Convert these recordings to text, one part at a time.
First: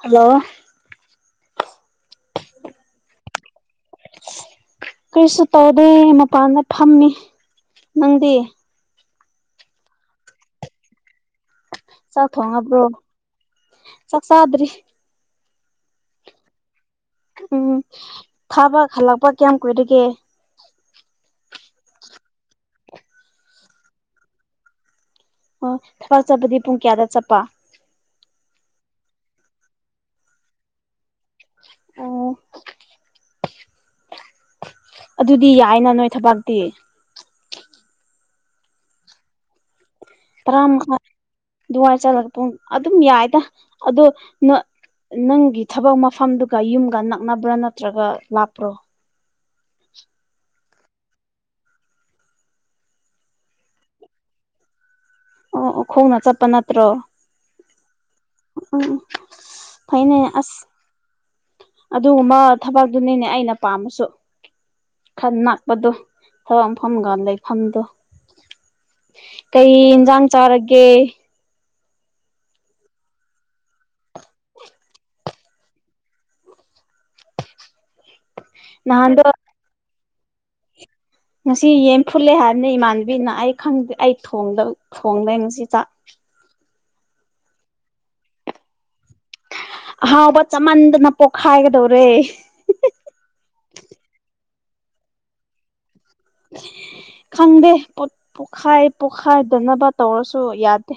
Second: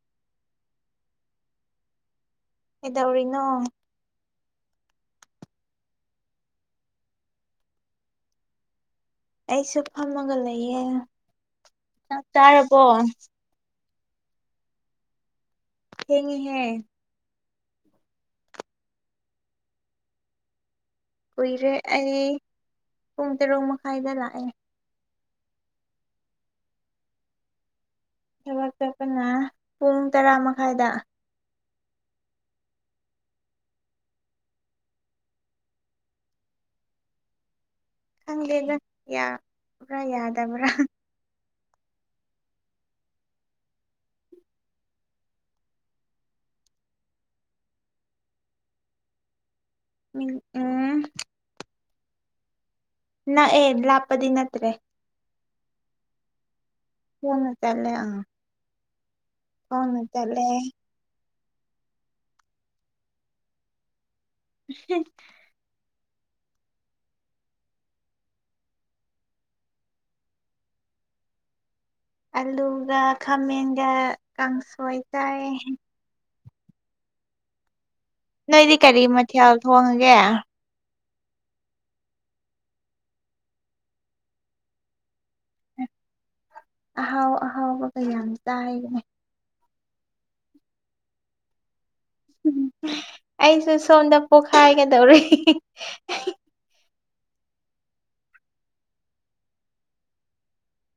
hello ꯀꯩꯗꯧꯔꯤꯅꯣ ꯀꯔꯤꯁꯨ ꯇꯧꯗꯦ ꯃꯄꯥꯟꯗ ꯐꯝꯃꯤ ꯅꯪꯗꯤ ꯑꯩꯁꯨ ꯐꯝꯃꯒ ꯂꯩꯌꯦ ꯆꯥꯛ ꯆꯥꯔꯕꯣ ꯆꯥꯛ ꯆꯗ꯭ꯔꯤ ꯍꯦꯡꯉꯍꯦ ꯎꯝ ꯊꯥꯕ ꯍꯜꯂꯛꯄ ꯀꯌꯥꯝ ꯀꯨꯏꯗꯒꯦ ꯀꯨꯏꯔꯦ ꯑꯩ ꯄꯨꯡ ꯇꯔꯨꯛ ꯃꯈꯥꯏꯗ ꯂꯥꯛꯑꯦ ꯑꯣ ꯊꯥ ꯆꯠꯄꯗꯤ ꯄꯨꯡ ꯀꯌꯥꯗ ꯆꯠꯄ ꯊꯕꯛ ꯆꯠꯄꯅ ꯄꯨꯡ ꯇꯔꯥ ꯃꯈꯥꯏꯗ ꯑꯣ ꯑꯗꯨꯗꯤ ꯌꯥꯏꯅ ꯅꯣꯏ ꯊꯕꯛꯇꯤ ꯈꯪꯗꯦꯗ ꯌꯥꯕ꯭ꯔꯥ ꯌꯥꯗꯕ꯭ꯔꯥ ꯑꯗꯨꯃꯥꯏꯅ ꯆꯠꯂꯒ ꯄ ꯑꯗꯨꯝ ꯌꯥꯏꯗ ꯑꯗꯣ ꯅꯪꯒꯤ ꯊꯕꯛ ꯃꯐꯝꯗꯨꯒ ꯌꯨꯝꯒ ꯅꯛꯅꯕ꯭ꯔꯥ ꯅꯠꯇ꯭ꯔꯒ ꯂꯥꯞꯄ꯭ꯔꯣ ꯎꯝ ꯎꯝ ꯅ ꯑꯦ ꯂꯥꯞꯄꯗꯤ ꯅꯠꯇ꯭ꯔꯦ ꯑꯣ ꯑꯣ ꯈꯣꯡꯅ ꯆꯠꯄꯅꯠꯇ ꯍꯅ ꯇꯂꯦꯉ ꯎꯝ ꯀꯅ ꯐꯩꯅꯦ ꯇꯂꯦ ꯑꯁ ꯑꯗꯨꯒꯨꯝꯕ ꯊꯕꯛꯇꯨꯅꯤꯅꯦ ꯑꯩꯅ ꯄꯥꯝꯃꯁꯨ ꯈꯟ ꯉꯥꯛꯄꯗꯣ ꯊꯋꯥꯛ ꯐꯐꯝꯒꯥꯟ ꯂꯩꯐꯝꯗ ꯀꯩ ꯏꯟꯖꯥꯝ ꯆꯔꯛꯒꯦ ꯑꯂꯨꯒ ꯈꯥꯃꯦꯟꯒ ꯀꯥꯡꯁꯣꯏ ꯆꯥꯏ ꯅꯣꯏꯗꯤ ꯀꯔꯤ ꯅꯍꯥꯟꯗꯣ ꯃꯊꯦꯜ ꯊꯣꯡꯉꯒꯦ ꯉꯁꯤ ꯌꯦꯟ ꯐꯨꯠꯂꯦ ꯍꯥꯏꯕꯅꯤ ꯏꯃꯥꯟꯅꯕꯤꯅ ꯑꯩ ꯈꯪꯗꯦ ꯑꯩ ꯊꯣꯡꯗꯩ ꯉꯁꯤ ꯆꯥꯛ ꯑꯍꯥꯎ ꯑꯍꯥꯎꯕ ꯀꯌꯥꯝ ꯆꯥꯏꯒꯅꯤ ꯑꯍꯥꯎꯕ ꯆꯃꯟꯗꯅ ꯄꯣꯛꯈꯥꯏꯒꯗ ꯑꯩꯁꯨ ꯁꯣꯝꯗ ꯄꯣꯛꯈꯥꯏꯒꯗꯧꯔꯦ ꯈꯪꯗꯦꯠ ꯄꯣꯈꯥꯏ ꯄꯣꯈꯥꯏꯗꯅꯕ ꯇꯧꯔꯁꯨ ꯌꯥꯗꯦ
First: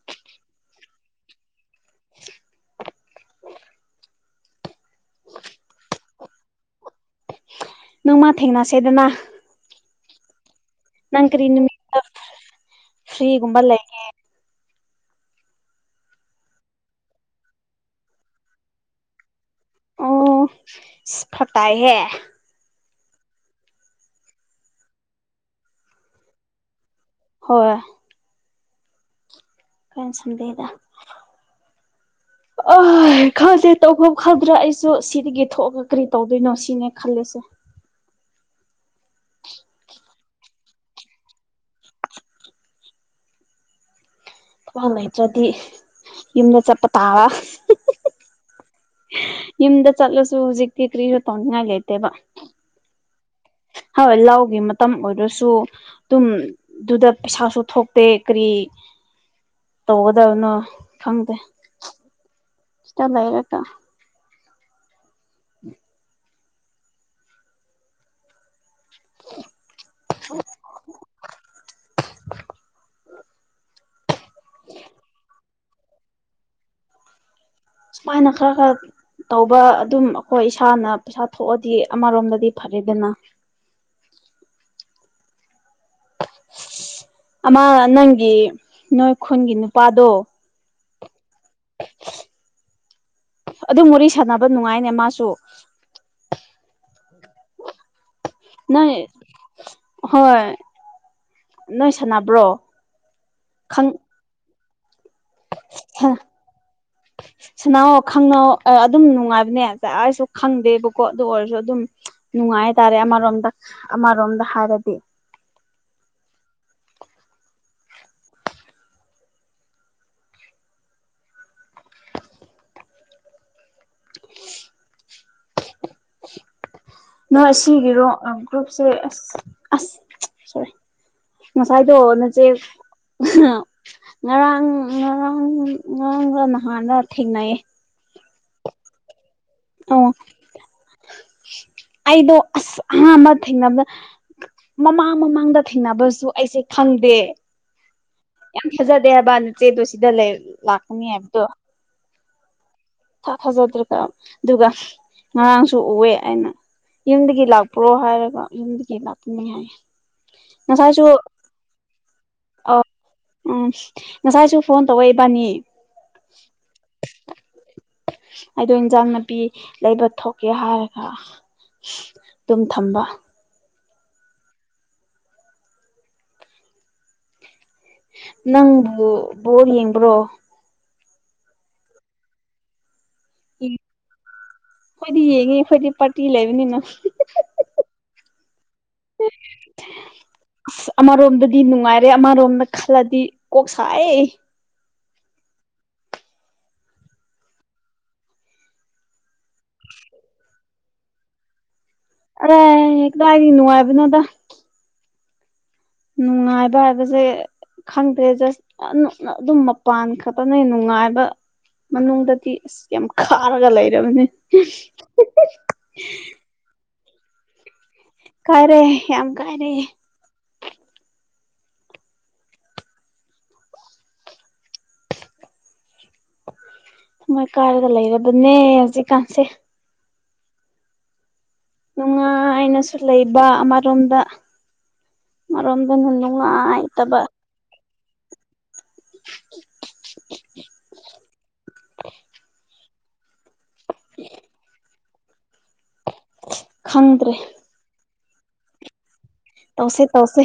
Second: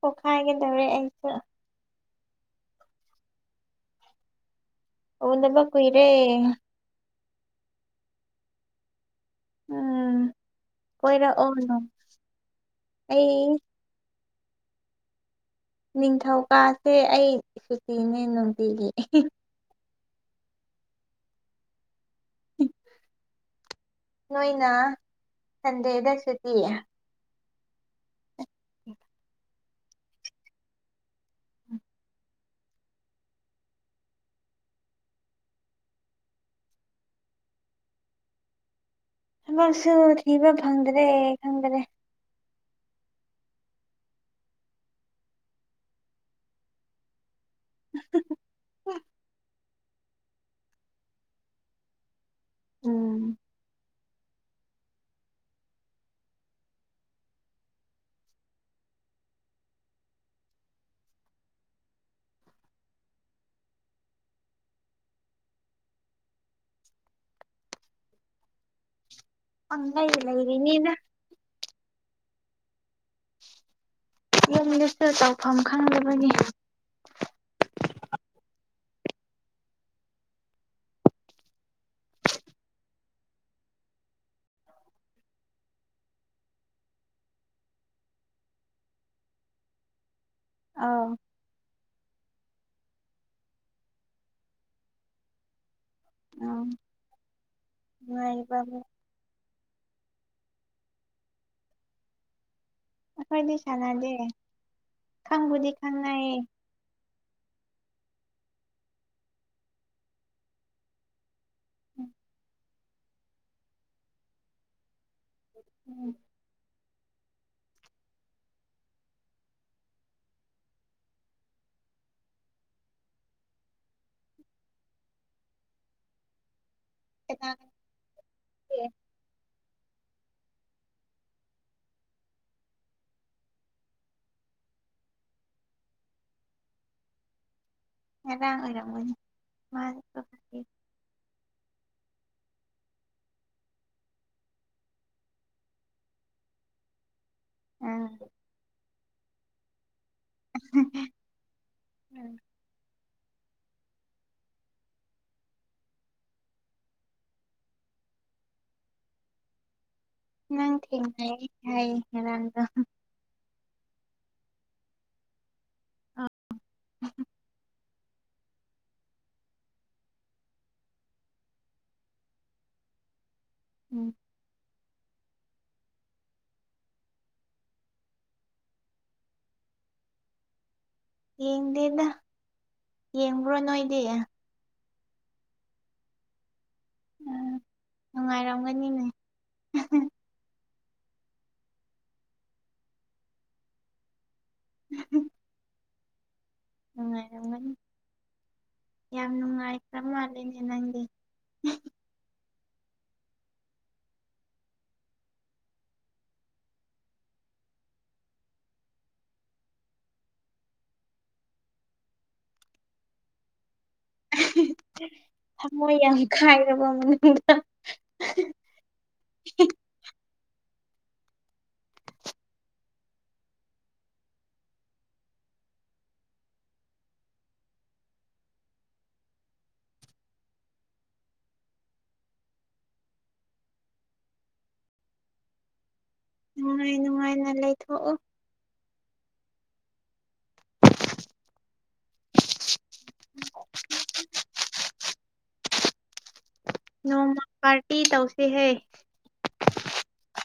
ꯄꯣꯛꯈꯥꯏꯒꯗꯧꯔꯦ ꯑꯩ [unintelligible] ꯑꯣꯗꯃ ꯀꯏꯔꯦ ꯅꯪ ꯃꯥ ꯊꯦꯡꯅꯁꯦꯗꯅ ꯎꯝ ꯅꯪ ꯀꯔꯤ ꯀꯣꯏꯔꯛꯑꯣ ꯅꯣꯡ ꯏ ꯑꯩ ꯁ꯭ꯔꯤꯒꯨꯝꯕꯜꯂ ꯅꯤꯡꯊꯧꯀꯥꯁꯦ ꯑꯩ ꯁꯨꯇꯤꯅꯦ ꯅꯨꯡꯇꯤꯒꯤ ꯐꯇꯥꯏꯍꯦ ꯅꯣꯏꯅ ꯁꯟꯗꯦꯗꯁꯨꯇꯤꯌꯦ ꯍꯣꯏ ꯀꯣꯏ ꯁꯗꯦꯗ ꯑ ꯈꯗꯦ ꯇꯧꯐ ꯈꯗ꯭ꯔꯥ ꯑꯩꯁꯨ ꯁꯤꯗꯒꯤ ꯊꯣꯛꯑꯒ ꯀꯔꯤ ꯇꯧꯗꯣꯏꯅꯣ ꯁꯤꯅꯦ ꯈꯜꯂꯁꯦ [unintelligible] ꯊꯕꯛꯁꯨ ꯊꯤꯕ ꯐꯪꯗ꯭ꯔꯦ ꯈꯪꯗ꯭ꯔꯦ ꯊꯥ ꯂꯩꯩꯇ꯭ꯔꯗꯤ ꯌꯨꯝꯗ ꯆꯠꯄ ꯇꯥꯕ [unintelligible] ꯌꯨꯝꯗ ꯆꯠꯂꯁꯨ ꯍꯧꯖꯤꯛꯇꯤ ꯀ꯭ꯔꯤꯁꯨ ꯇꯧꯅꯤꯡꯉꯥꯏ ꯂꯩꯇꯦꯕ ꯎꯝ ꯍꯣꯏ ꯂꯥꯎꯒꯤ ꯃꯇꯝ ꯑꯣꯏꯔꯁꯨ ꯑꯗꯨꯝ ꯑꯗꯨꯗ ꯄꯩꯁꯥꯁꯨ ꯊꯣꯛꯇꯦ ꯀꯔꯤ ꯇ ꯑꯣꯗꯅꯣ ꯐꯪꯗ ꯁꯤ ꯂꯩꯔꯀ ꯎꯝ ꯄꯪꯂꯩ ꯂꯩꯕꯅꯤꯗ ꯌꯨꯝ ꯂꯤꯇꯦꯜ ꯇꯧꯐꯝ ꯈꯪꯗꯕꯒꯤ ꯁꯃꯥꯏ ꯅꯈ ꯀ ꯇꯧꯕ ꯑꯗꯨꯝ ꯑꯩꯈꯣꯏ ꯏꯁꯥꯅ ꯄꯩꯁꯥ ꯊꯣꯛꯑꯗꯤ ꯑꯃꯔꯣꯝꯗꯗꯤ ꯐꯔꯦꯗꯅ ꯑꯃ ꯅꯪꯒꯤ ꯅꯣꯏ ꯈꯨꯟꯒꯤ ꯅꯨꯄꯥꯗꯣ ꯑꯥ [unintelligible] ꯑꯗꯨ ꯃꯔꯤ ꯁꯥꯟꯅꯕ ꯅꯨꯡꯉꯥꯏꯅꯦ ꯃꯥꯁꯨ ꯑꯥ ꯅꯣꯏ ꯍꯣꯏ ꯅꯣꯏ ꯁꯥꯟꯅꯕ꯭ꯔꯣ ꯈꯪ ꯑꯩꯈꯔꯗꯤꯁꯅꯗꯦ ꯈꯪꯕꯨꯨꯗꯤ ꯈꯪꯉꯏ ꯁꯅꯥꯣ ꯈꯪꯅ ꯑꯗꯨꯝ ꯅꯨꯡꯉꯥꯏꯕꯅꯦ ꯑꯩꯁꯨ ꯈꯪꯗꯦꯕꯀꯣ ꯑꯗꯨ ꯑꯣꯏꯔꯁꯨ ꯑꯗꯨꯝ ꯅꯨꯡꯉꯥꯏ ꯍꯥꯏꯇꯥꯔꯦ ꯑꯃꯔꯣꯝꯗ ꯑꯃꯔꯣꯝꯗ ꯍꯥꯏꯔꯗꯤ ꯎꯝ ꯀꯅꯥ ꯅꯣꯏ ꯀꯅꯥ ꯁꯤꯒꯤꯔꯣ ꯒ꯭ꯔꯨꯞꯁꯦ ꯑꯁ ꯑꯁ ꯁꯣꯔꯤ ꯉꯁꯥꯏꯗꯣ ꯅꯆꯦ ꯉꯔꯥꯡ ꯉꯔꯥꯡ ꯉꯔꯥꯡꯒ ꯅꯍꯥꯟꯒ ꯊꯦꯡꯅꯩ ꯑꯦꯔ ꯑꯣꯏꯔꯅꯤ ꯑꯣ ꯑꯩꯗꯣ ꯑꯁ ꯑꯍꯥꯥꯟꯕ ꯊꯦꯡꯅꯕꯗ ꯃꯃꯥꯡ ꯃꯃꯥꯡꯗ ꯊꯦꯡꯅꯕꯁꯨ ꯑꯩꯁꯦ ꯈꯪꯉ ꯗꯦ ꯑꯪ ꯌꯥꯝ ꯐꯖꯗꯦ ꯍꯥꯏꯕꯥ ꯅꯆꯦꯗꯣ ꯁꯤꯗ ꯂꯩ ꯂꯥꯛꯀꯅꯤ ꯍꯥꯏꯕꯗꯣ ꯏꯊꯥ ꯊꯥꯖꯗ꯭ꯔꯒ ꯑꯗꯨꯒ ꯉꯔꯥꯡꯁꯨ ꯎꯑꯦ ꯑꯩꯅ ꯌꯨꯝꯗꯒꯤ ꯂꯥꯛꯄ꯭ꯔꯣ ꯍꯥꯏꯔꯒ ꯌꯨꯝꯗꯒꯤ ꯂꯥꯛꯄꯅꯤ ꯍꯥꯏ ꯅꯪ ꯉꯁꯥꯏꯁꯨ ꯊꯦꯡ ꯌꯥꯔꯗ ꯑ ꯎꯝ ꯉꯁꯥꯏꯁꯨ ꯐꯣꯟ ꯇꯧꯔꯛꯏꯕꯥꯅꯤ ꯑꯩꯗꯣ ꯏꯟꯁꯥꯡ ꯅꯥꯄꯤ ꯂꯩꯕ ꯊꯣꯛꯀꯦ ꯍꯥꯏꯔꯒ ꯑꯗꯨꯝ ꯊꯝꯕ ꯎꯝ ꯅꯪꯕꯨ ꯕꯣꯔ ꯌꯦꯡꯕ꯭ꯔꯣ ꯌꯦꯡꯗꯦꯗ ꯌꯦꯡꯕ꯭ꯔꯣ ꯅꯣꯏꯗꯤ ꯑꯦ ꯑꯩꯈꯣꯏꯗꯤ ꯌꯦꯡꯉꯤ ꯑꯩꯈꯣꯏꯗꯤ ꯄꯥꯔꯇꯤ ꯂꯩꯕꯅꯤꯅ ꯎꯝ ꯅꯨꯡꯉꯥꯏꯔꯝꯒꯅꯤꯅꯦ ꯑꯁ ꯑꯃꯔꯣꯝꯗꯗꯤ ꯅꯨꯡꯉꯥꯏꯔꯦ ꯑꯃꯔꯣꯝꯗ ꯈꯜꯂꯗꯤ ꯀꯣꯛ ꯁꯥꯏ ꯎ ꯎꯝꯥꯏꯅꯤ ꯌꯥꯝ ꯅꯨꯡꯉꯥꯏꯈ꯭ꯔ ꯃꯥꯜꯂꯦꯅꯦ ꯅꯪꯗꯤ ꯑꯦꯗꯥ ꯍꯥꯏꯗꯤ ꯅꯨꯡꯉꯥꯏꯕꯅꯣꯗ ꯅꯨꯡꯉꯥꯏꯕ ꯍꯥꯏꯕꯁꯦ ꯈꯪꯗꯦ ꯖꯁ ꯑꯗꯨꯝ ꯃꯄꯥꯟ ꯈꯛꯇꯅ ꯅꯨꯡꯉꯥꯏꯕ ꯃꯅꯨꯡꯗꯗꯤ ꯑꯁ ꯌꯥꯝ ꯈꯥꯔꯒ ꯂꯩꯔꯦ ꯀꯅꯦ ꯊꯃꯣꯏ ꯌꯥꯝ ꯀꯥꯏꯔꯕ [unintelligible] ꯀꯥꯏꯔꯦ ꯌꯥꯝ ꯀꯥꯏꯔꯦ [unintelligible] ꯃꯣꯏ ꯀꯥꯏꯔꯒ ꯂꯩꯔꯕꯅꯦ ꯍꯧꯖꯤꯛꯀꯥꯟꯁꯦ ꯅꯨꯡꯉꯥꯏꯅꯁꯨ ꯂꯩꯕ ꯑꯃꯔꯣꯝꯗꯣꯝ ꯑꯗꯨꯅ ꯅꯨꯡꯉꯥꯏꯇꯕ ꯊꯣꯛꯎ [unintelligible] ꯈꯪꯗ꯭ꯔꯦ ꯅꯣꯡꯃ ꯄꯥꯔꯇꯤ ꯇꯧꯁꯤꯦ ꯍꯦ ꯇꯧꯁꯦ ꯇꯧꯁꯦ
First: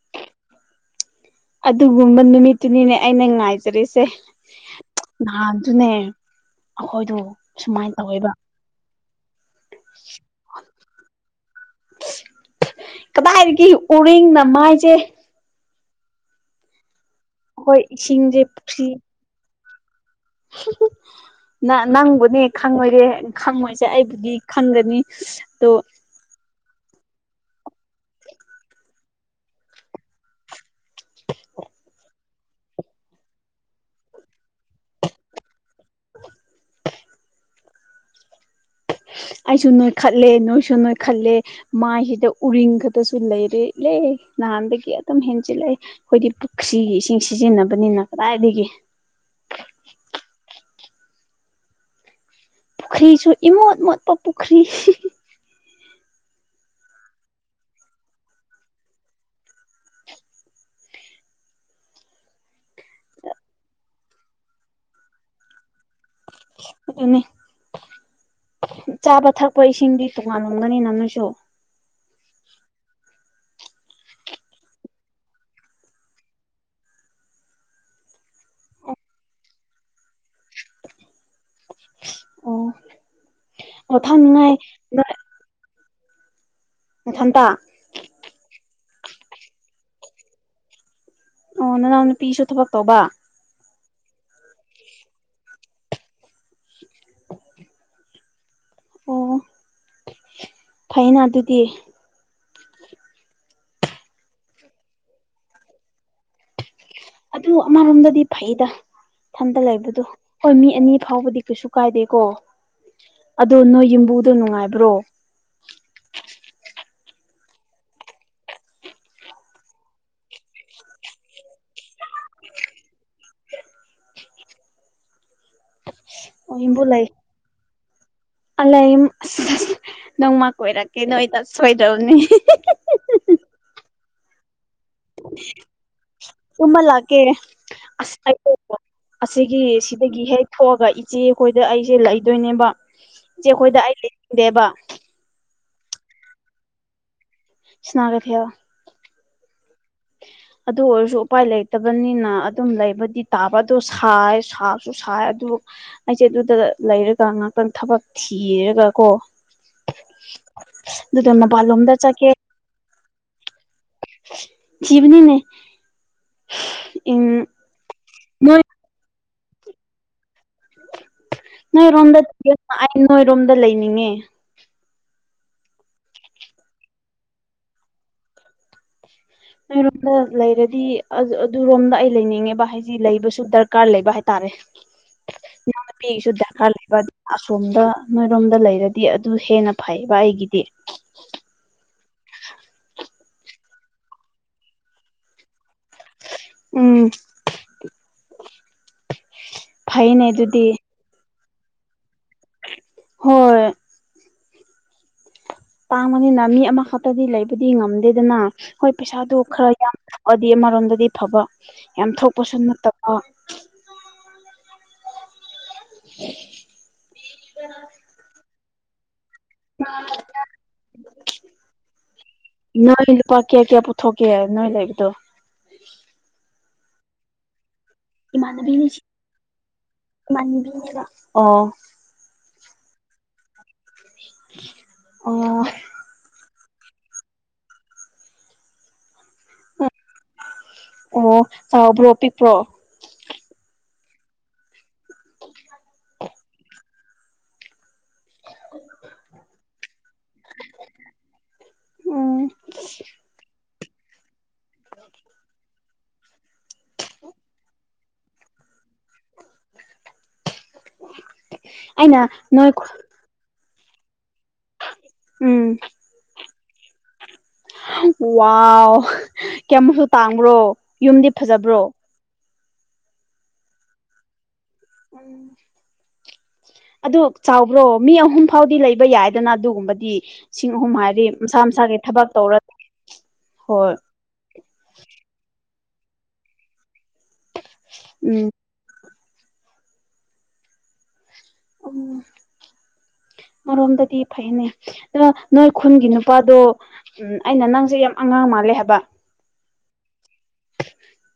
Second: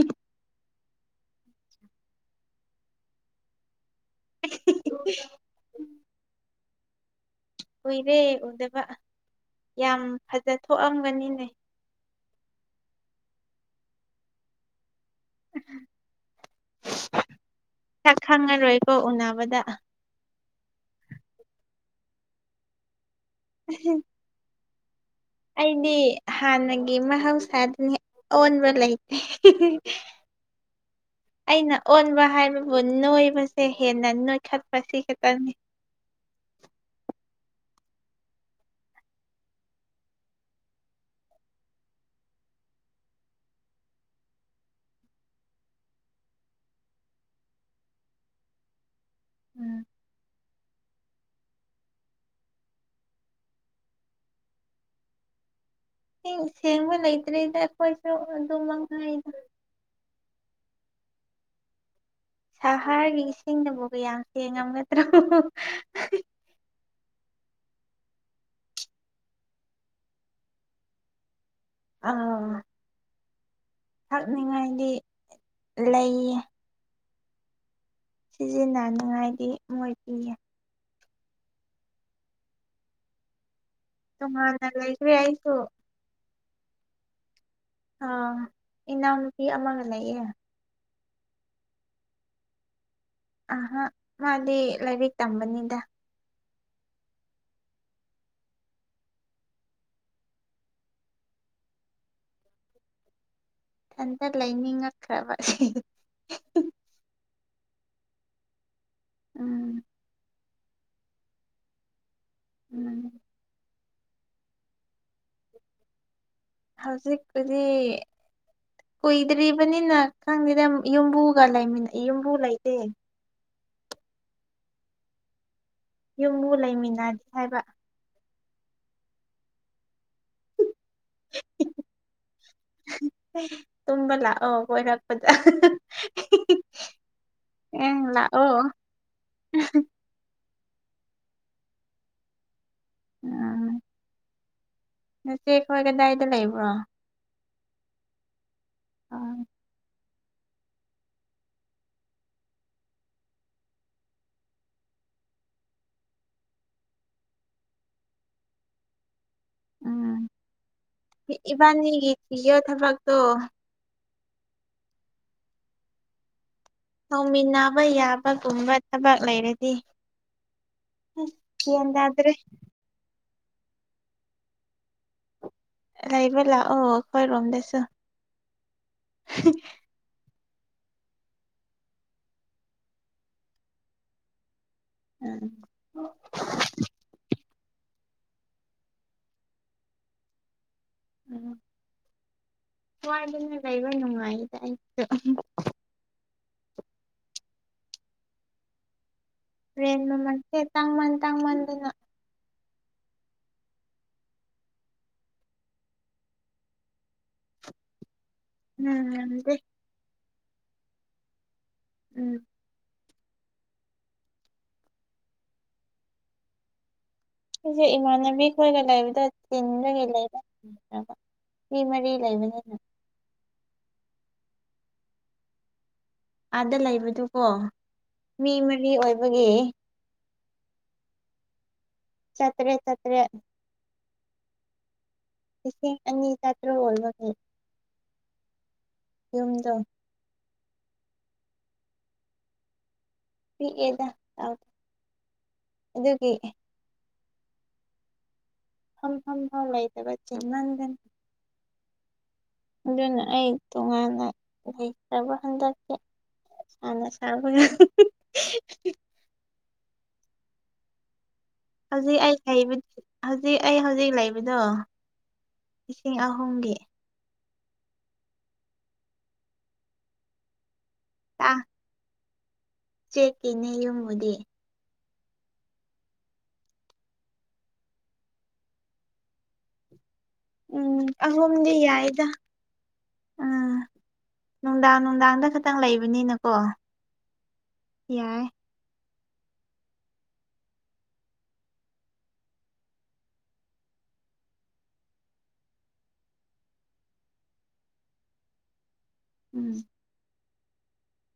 [unintelligible] ꯑꯗꯨꯒꯨꯝꯕ ꯅꯨꯃꯤꯠꯇꯨꯅꯤꯅꯦ ꯑꯩꯅ ꯉꯥꯏꯖꯔꯤꯁꯦ ꯦ ꯅꯍꯥꯟꯗꯨꯅꯦ ꯑꯩꯈꯣꯏꯗ ꯎꯏꯔꯦ ꯎꯗꯕ ꯌꯥꯝ ꯐꯖ ꯊꯣꯛꯑꯝꯒꯅꯤꯅꯦ ꯀꯗꯥꯏꯗꯒꯤ ꯎꯔꯤꯦꯡꯅ ꯃꯥꯏꯁꯦ ꯑꯩꯈꯣꯏ ꯁꯛ ꯏꯁꯤꯡꯁꯦ ꯄꯨꯈ꯭ꯔꯤ ꯈꯪꯉꯔꯣꯏꯀꯣ ꯎꯅꯕꯗ ꯅꯪꯕꯨꯅꯦ ꯈꯪꯉꯣꯏꯔꯦ ꯈꯪꯉꯣꯏꯁꯦ ꯑꯩꯕꯨꯗꯤ ꯈꯪꯒꯅꯤ ꯑꯗꯣ ꯑꯩꯗꯤ ꯍꯥꯟ ꯃ ꯍꯥꯎꯁꯗꯅꯤ ꯑꯣꯟꯕ ꯂꯩꯥꯏꯇ ꯑꯩꯅ ꯑꯣꯟꯕ ꯍꯥꯏꯕꯕꯨ ꯅꯣꯏꯕꯁꯦ ꯍꯦꯟꯅ ꯁꯠ ꯄꯥꯏꯁꯤ ꯍꯦ ꯇꯔꯅꯤ [unintelligible] ꯑꯩꯁꯨ ꯅꯣꯏ ꯈꯜꯂꯦ ꯅꯣꯏꯁꯨ ꯅꯣꯏ ꯈꯜꯂꯦ ꯃꯥꯏꯁꯤꯗ ꯎꯔꯤꯡ ꯈꯛꯇꯁꯨ ꯂꯩꯔꯦ ꯏꯂꯦ ꯅꯍꯥꯟꯗꯒꯤ ꯑꯗꯨꯝ ꯍꯦꯟ ꯆꯤꯜꯂꯛꯏ ꯑꯩꯈꯣꯏꯗꯤ ꯄꯨꯈ꯭ꯔꯤꯒꯤ ꯏꯁꯤꯡ ꯁꯤꯖꯤꯟꯅꯕꯅꯤꯅ ꯀꯗꯥꯏꯗꯒꯤ ꯎꯝ ꯄꯨꯈ꯭ꯔꯤꯁꯨ ꯏꯃꯣꯠ ꯃꯣꯠꯄ ꯄꯨꯈꯔꯤ ꯁꯦꯡꯕ ꯂꯩꯇ꯭ꯔꯤꯗ ꯑꯩꯈꯣꯏꯁꯨ ꯑꯗꯨꯃꯛ ꯁꯍꯔꯒꯤ ꯏꯁꯤꯡꯗꯕꯨ ꯀꯌꯥꯝ ꯊꯦꯡꯉꯝꯒꯗ꯭ꯔꯣ ꯑꯗꯨꯅꯤ ꯆꯥꯕ ꯊꯛꯄ ꯏꯁꯤꯡꯗꯤ ꯇꯣꯉꯥꯟꯂꯝꯒꯅꯤ ꯅꯪꯅꯁꯨ ꯑ ꯊꯛꯅꯤꯉꯥꯏꯗꯤ ꯂꯩꯌꯦ ꯁꯤꯖꯤꯟꯅꯅꯤꯉꯥꯏꯗꯤ ꯃꯣꯏ ꯄꯤꯌꯦ ꯑꯣ ꯑꯣ ꯊꯛꯅꯤꯡꯉꯥꯏ ꯇꯃꯅ ꯂꯥꯏꯈ꯭ꯔ ꯌꯥꯏꯀꯣ ꯊꯟꯇ ꯑꯥ ꯏꯅꯥꯎꯨꯄꯤ ꯑꯃꯒ ꯂꯩꯌꯦꯦ ꯑꯣ ꯅꯅꯥꯎ ꯅꯨꯄꯤꯁꯨ ꯊꯕꯛ ꯇꯧꯕ ꯑ ꯃꯥꯗꯤ ꯂꯥꯏꯔꯤꯛ ꯇꯝꯕꯅꯤꯗ ꯑꯣ ꯐꯥꯏꯅ ꯑꯗꯨꯨꯗꯤ ꯏꯊꯟꯇ ꯂꯩꯅꯤꯡꯉꯛꯈ꯭ꯔꯕ ꯑꯗꯨ ꯑꯃꯔꯣꯝꯗꯗꯤ ꯐꯩꯗ ꯊꯟꯗ ꯎꯝ ꯂꯩꯕꯗꯣ ꯍꯣꯏ ꯃꯤ ꯑꯅꯤ ꯐꯥꯎꯕꯗꯤ ꯀꯩꯁꯨ ꯀꯥꯏꯗꯦꯀꯣ ꯎꯝ ꯑꯗꯣ ꯅꯣꯏ ꯌ ꯗ ꯅꯨꯡꯉꯥꯏꯕ꯭ꯔꯣ ꯍꯧꯖꯤꯛꯄꯨꯗꯤ ꯀꯨꯏꯗ꯭ꯔꯤꯕꯅꯤꯅ ꯈꯪꯗꯦꯗ ꯌꯨꯝꯕꯨꯒ ꯂꯩ ꯌꯨꯝꯕꯨ ꯂꯩꯇꯦ ꯌꯨꯝꯕꯨ ꯂꯩꯃꯤꯟꯅꯗꯦ ꯍꯥꯏꯕ ꯑꯂꯥꯏ ꯅꯣꯡꯃ ꯀꯣꯏꯔꯛꯀꯦ ꯅꯣꯏꯗ ꯁꯣꯏꯗꯧꯅꯦ ꯇꯨꯝꯕ ꯂꯥꯛꯑꯣ ꯀꯣꯏꯔꯛꯄꯗ ꯇꯨꯝꯍ ꯂꯥꯛꯀꯦ ꯑꯪ ꯑꯁ ꯂꯥꯛꯑꯣ ꯑꯁꯤꯒꯤ ꯁꯤꯗꯒꯤ ꯍꯦꯛ ꯊꯣꯛꯑꯒ ꯏꯆꯦꯈꯣꯏꯗ ꯑꯩꯁꯦ ꯂꯩꯗꯣꯏꯅꯦꯕ ꯏꯆꯦꯈꯣꯏꯗ ꯎꯝ ꯑꯩ ꯂꯩꯅꯤꯡꯗꯦꯕ ꯍꯣꯏ ꯀꯗꯥꯏꯗ ꯂꯩꯕ꯭ꯔꯣ ꯁꯅꯥꯒ ꯊꯌꯥ ꯑꯥ ꯎ ꯑꯗꯨ ꯑꯣꯏꯔꯁꯨ ꯎꯄꯥꯏ ꯂꯩꯇꯕꯅꯤꯅ ꯑꯗꯨꯝ ꯂꯩꯕꯗꯤ ꯇꯥꯕꯗꯣ ꯁꯥꯏ ꯁꯥꯁꯨ ꯁꯥꯏ ꯑꯗꯨ ꯑꯩꯁꯦ ꯑꯗꯨꯗ ꯂꯩꯔꯒ ꯉꯥꯛꯇꯪ ꯊꯕꯛ ꯊꯤꯔꯒ ꯀꯣ ꯎꯝ ꯑꯗꯨꯗ ꯃꯄꯥꯟꯂꯣꯝꯗ ꯏꯕꯥꯅꯤꯒꯤ ꯊꯤꯒꯣ ꯊꯕꯛꯇꯣ ꯖꯤꯕꯅꯤꯅꯦ ꯇꯧꯃꯤꯟꯅꯕ ꯅꯣꯏ ꯌꯥꯕꯒꯨꯝꯕ ꯊꯕꯛ ꯂꯩꯔꯗꯤ ꯑꯁ ꯒ꯭ꯌꯥꯟ ꯅꯣꯏꯔꯣꯝꯗ ꯇꯥꯗ꯭ꯔꯦ ꯑꯩ ꯅꯣꯏꯔꯣꯝꯗ ꯂꯩꯅꯤꯡꯉꯦ ꯂꯩꯥꯛꯕ ꯂꯥꯛ ꯑꯣ ꯈꯣꯏ ꯔꯣꯝꯗꯁꯨ ꯑꯩꯔꯣꯝꯗ ꯂꯩꯔꯗꯤ ꯑꯗꯨꯔꯣꯝꯗ ꯑꯩ ꯂꯩꯅꯤꯡꯉꯦꯕ ꯍꯥꯏꯗꯤ ꯂꯩꯕꯁꯨ ꯗꯔꯀꯥꯔ ꯂꯩꯕ ꯍꯥꯏꯇꯥꯔꯦ ꯎꯝ ꯌꯥ ꯄꯤꯁꯨꯥ ꯂꯩꯕ ꯁꯣꯝꯗ ꯅꯣꯏꯔꯣꯝꯗ ꯂꯩꯔꯗꯤ ꯑꯗꯨ ꯍꯦꯟꯅ ꯐꯩꯕ ꯑꯩꯒꯤꯗꯤ ꯎꯝ ꯋꯥꯗꯅ ꯂꯩꯕ ꯅꯨꯡꯉꯥꯏꯗ ꯑꯩꯁꯨ ꯎꯝ ꯇ꯭ꯔꯦꯟ ꯐꯩꯅꯦ ꯃꯃꯜꯁꯦ ꯑꯗꯨꯗꯤ ꯇꯥꯡꯃꯟ ꯇꯥꯡꯃꯟꯗꯅ ꯍꯣꯏ ꯇꯥꯡꯕꯅꯤꯅ ꯃꯤ ꯑꯃꯈꯛꯇꯗꯤ ꯂꯩꯕꯗꯤ ꯉꯝꯗꯦꯗꯅ ꯎꯝ ꯍꯣꯏ ꯄꯩꯁꯥꯗꯨ ꯉꯝꯗꯦ ꯈꯔ ꯌꯥꯝ ꯑ ꯑꯃꯔꯣꯝꯗꯗꯤ ꯐꯕ ꯌꯥꯝ ꯎꯝ ꯊꯣꯛꯄꯁꯨ ꯅꯠꯇꯕ [inaudible] ꯑꯩꯁꯦ ꯏꯃꯥꯟꯅꯕꯤ ꯈꯣꯏꯒ ꯂꯩꯕꯗ ꯆꯤꯟꯕꯒꯤ ꯂꯩꯕ ꯉꯝꯗ꯭ꯔꯕ ꯃꯤ ꯃꯔꯤ ꯂꯩꯕꯅꯤꯅ ꯅꯣꯏ ꯀ ꯀꯌꯥ ꯀꯌꯥ ꯄꯨꯊꯣ ꯀꯦ ꯅ ꯂꯩꯗꯣ ꯑꯥꯗ ꯂꯩꯕꯗꯨꯀꯣ ꯃꯤ ꯃꯔꯤ ꯏꯃꯥꯟꯅꯁꯤ ꯑꯣꯏꯕꯒꯤ ꯏꯃꯥꯟꯅꯕꯤꯅꯦꯕ ꯑꯣ ꯭ꯔ ꯑꯣ ꯆ꯭ꯔꯦ ꯑꯅꯤ ꯆ ꯈꯔꯜꯕꯅꯤ ꯌꯨꯝꯗꯣ ꯑꯣ ꯆꯥꯎꯍꯕ꯭ꯔꯣ ꯄꯤꯛꯄ꯭ꯔꯣ ꯄꯤꯑꯦꯗꯥꯎꯗ ꯑꯗꯨ ꯀꯑꯦ ꯐꯝ ꯐꯝꯐꯝ ꯂꯩꯇꯕ ꯆꯤꯟꯃꯟꯗꯅꯤ ꯎꯝ ꯑꯗꯨꯅ ꯑꯩ ꯇꯣꯉꯥꯟꯅ ꯂꯩꯈ꯭ꯔꯕ ꯍꯟꯗꯛꯀꯦ ꯑꯗ ꯁꯔꯄ [inaudible] ꯍꯧꯖꯤꯛ ꯑꯩꯅ ꯑꯩ ꯅꯣꯏ ꯍꯥꯏꯕ ꯍꯧꯖꯤꯛ ꯑꯩ ꯍꯧꯖꯤꯛ ꯂꯩꯕꯗꯣ ꯂꯤꯁꯤꯡ ꯑꯍꯨꯝꯒꯤ ꯋꯥ ꯀꯌꯥꯃꯨꯛꯁꯨ ꯇꯥꯡꯕ꯭ꯔꯣ ꯌꯨꯝꯗꯤ ꯐꯖꯕ꯭ꯔꯣ ꯆꯦꯛ ꯀꯅꯦ ꯌꯨ ꯃꯗꯦ ꯎꯝ ꯑꯗꯨ ꯆꯥꯎꯕ꯭ꯔꯣ ꯃꯤ ꯑꯍꯨꯝ ꯐꯥꯎꯗꯤ ꯂꯩꯕ ꯌꯥꯏꯗꯅ ꯑꯗꯨꯒꯨꯝꯕꯗꯤ ꯁꯤꯡ ꯑꯍꯨꯝ ꯎꯝ ꯍꯥꯏꯗꯤ ꯃꯁꯥ ꯑꯍꯨꯝꯗꯤ ꯃꯁꯥꯒꯤ ꯌꯥꯏꯗ ꯊꯕꯛ ꯇꯧꯔ ꯎꯝ ꯍꯣꯏ ꯂꯅꯨꯡꯗꯥ ꯂꯅꯨꯡꯗꯥ ꯑꯗ ꯈꯤꯇꯪ ꯂꯩꯕꯅꯤꯅꯀꯣ ꯌꯥꯏ ꯎꯝ ꯑꯣ ꯃꯔꯣꯝꯗꯗꯤ ꯐꯩꯅꯦ ꯑ ꯅꯣꯏ ꯈꯨꯟꯒꯤ ꯅꯨꯄꯥꯗꯣ ꯎ ꯑꯩꯅ ꯅꯪꯁꯦ ꯌꯥꯝ ꯑꯉꯥꯡ ꯃꯥ ꯀꯔꯤ ꯍꯥꯏꯕ ꯎꯝ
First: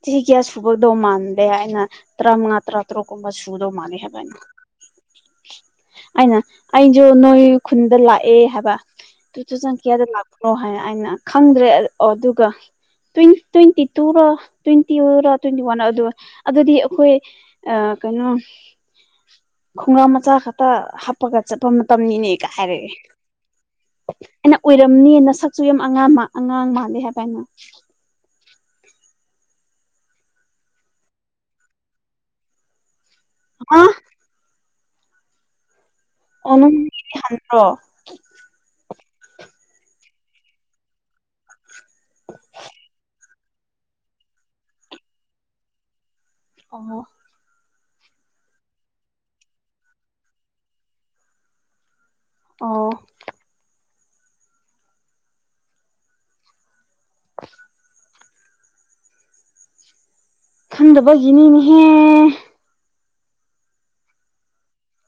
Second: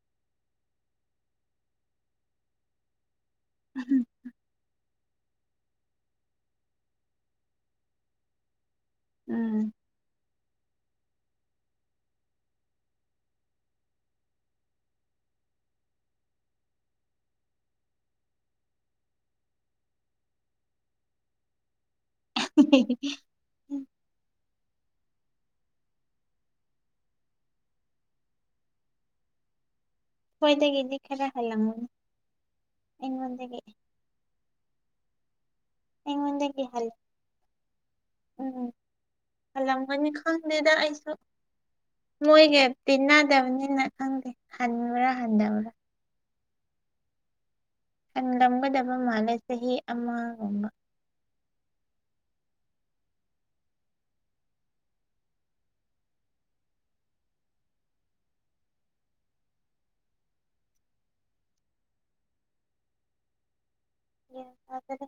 ꯊ ꯀꯦ ꯁꯕꯗꯣ ꯃꯥꯟꯗꯦꯅ ꯇꯔꯥ ꯃꯉꯥ ꯇꯔꯥ ꯇꯔꯨꯛ ꯀꯨꯝ ꯁꯨꯗꯣ ꯃꯅꯦ ꯍꯥꯏꯕꯅ ꯑꯩꯅ ꯑꯩꯁꯨ ꯅꯣꯏ ꯈꯨꯟꯗ ꯂꯥꯛꯑꯦ ꯍꯥꯏꯕ ꯇꯁ ꯎꯝ ꯀꯌꯥꯗ ꯂ ꯑꯣ ꯍꯥꯏ ꯑꯅ ꯈꯪꯗ꯭ꯔꯦ ꯑꯣ ꯑꯗꯨꯒ ꯇ꯭ꯋꯦꯟꯇꯤ ꯇꯨꯔ ꯇ꯭ꯋꯦꯟꯇꯤ ꯑꯣꯏꯔ ꯇ꯭ꯋꯦꯟꯇꯤ ꯋꯥꯟ ꯑꯗꯨꯒ ꯑꯗꯨꯗꯤ ꯑꯩꯈꯣꯏ ꯀꯩꯅꯣ ꯈꯣꯡꯒꯥ꯭ꯔꯝ ꯃꯆꯥ ꯈꯛꯇ ꯍꯥꯞꯄꯒ ꯆꯠꯄ ꯃꯇꯝ ꯇꯝꯅꯤꯅꯦ ꯀ ꯍꯥꯏꯔꯛꯑꯦ ꯑꯩꯅ ꯑꯣꯏꯔꯝꯅꯤꯅ ꯁꯛꯁꯨ ꯌꯥꯝ ꯑꯉꯥꯡ ꯑꯉꯥꯡ ꯃꯥꯜꯂꯦ ꯍꯥꯏꯕ ꯍꯥꯏꯅ ꯍꯣꯏꯗꯒꯤꯗꯤ ꯈꯔ ꯍꯜꯂꯝꯃꯨꯅꯦ ꯑꯩꯉꯣꯟꯗꯒꯤ ꯑ ꯑ ꯑꯩꯉꯣꯟꯗꯒꯤ ꯍꯜ ꯍꯇ꯭ꯔ ꯑꯃꯅꯤ ꯈꯪ ꯗꯦꯗ ꯑꯩꯁꯨ ꯃꯣꯏꯒ ꯇꯤꯟꯅꯗꯕꯅꯤꯅ ꯈꯪꯗꯦ ꯍꯟꯕ꯭ꯔꯥ ꯍꯟꯊꯕ꯭ꯔꯥ ꯑꯣ ꯈꯟꯂꯝꯒꯗꯕ ꯃꯥꯜꯂꯦ ꯆꯍꯤ ꯑꯃꯒꯨꯝꯕ ꯑꯣ [inaudible] ꯈꯟꯗꯕꯒꯤꯅꯤꯅꯦꯍꯦ ꯌꯥ ꯐꯗ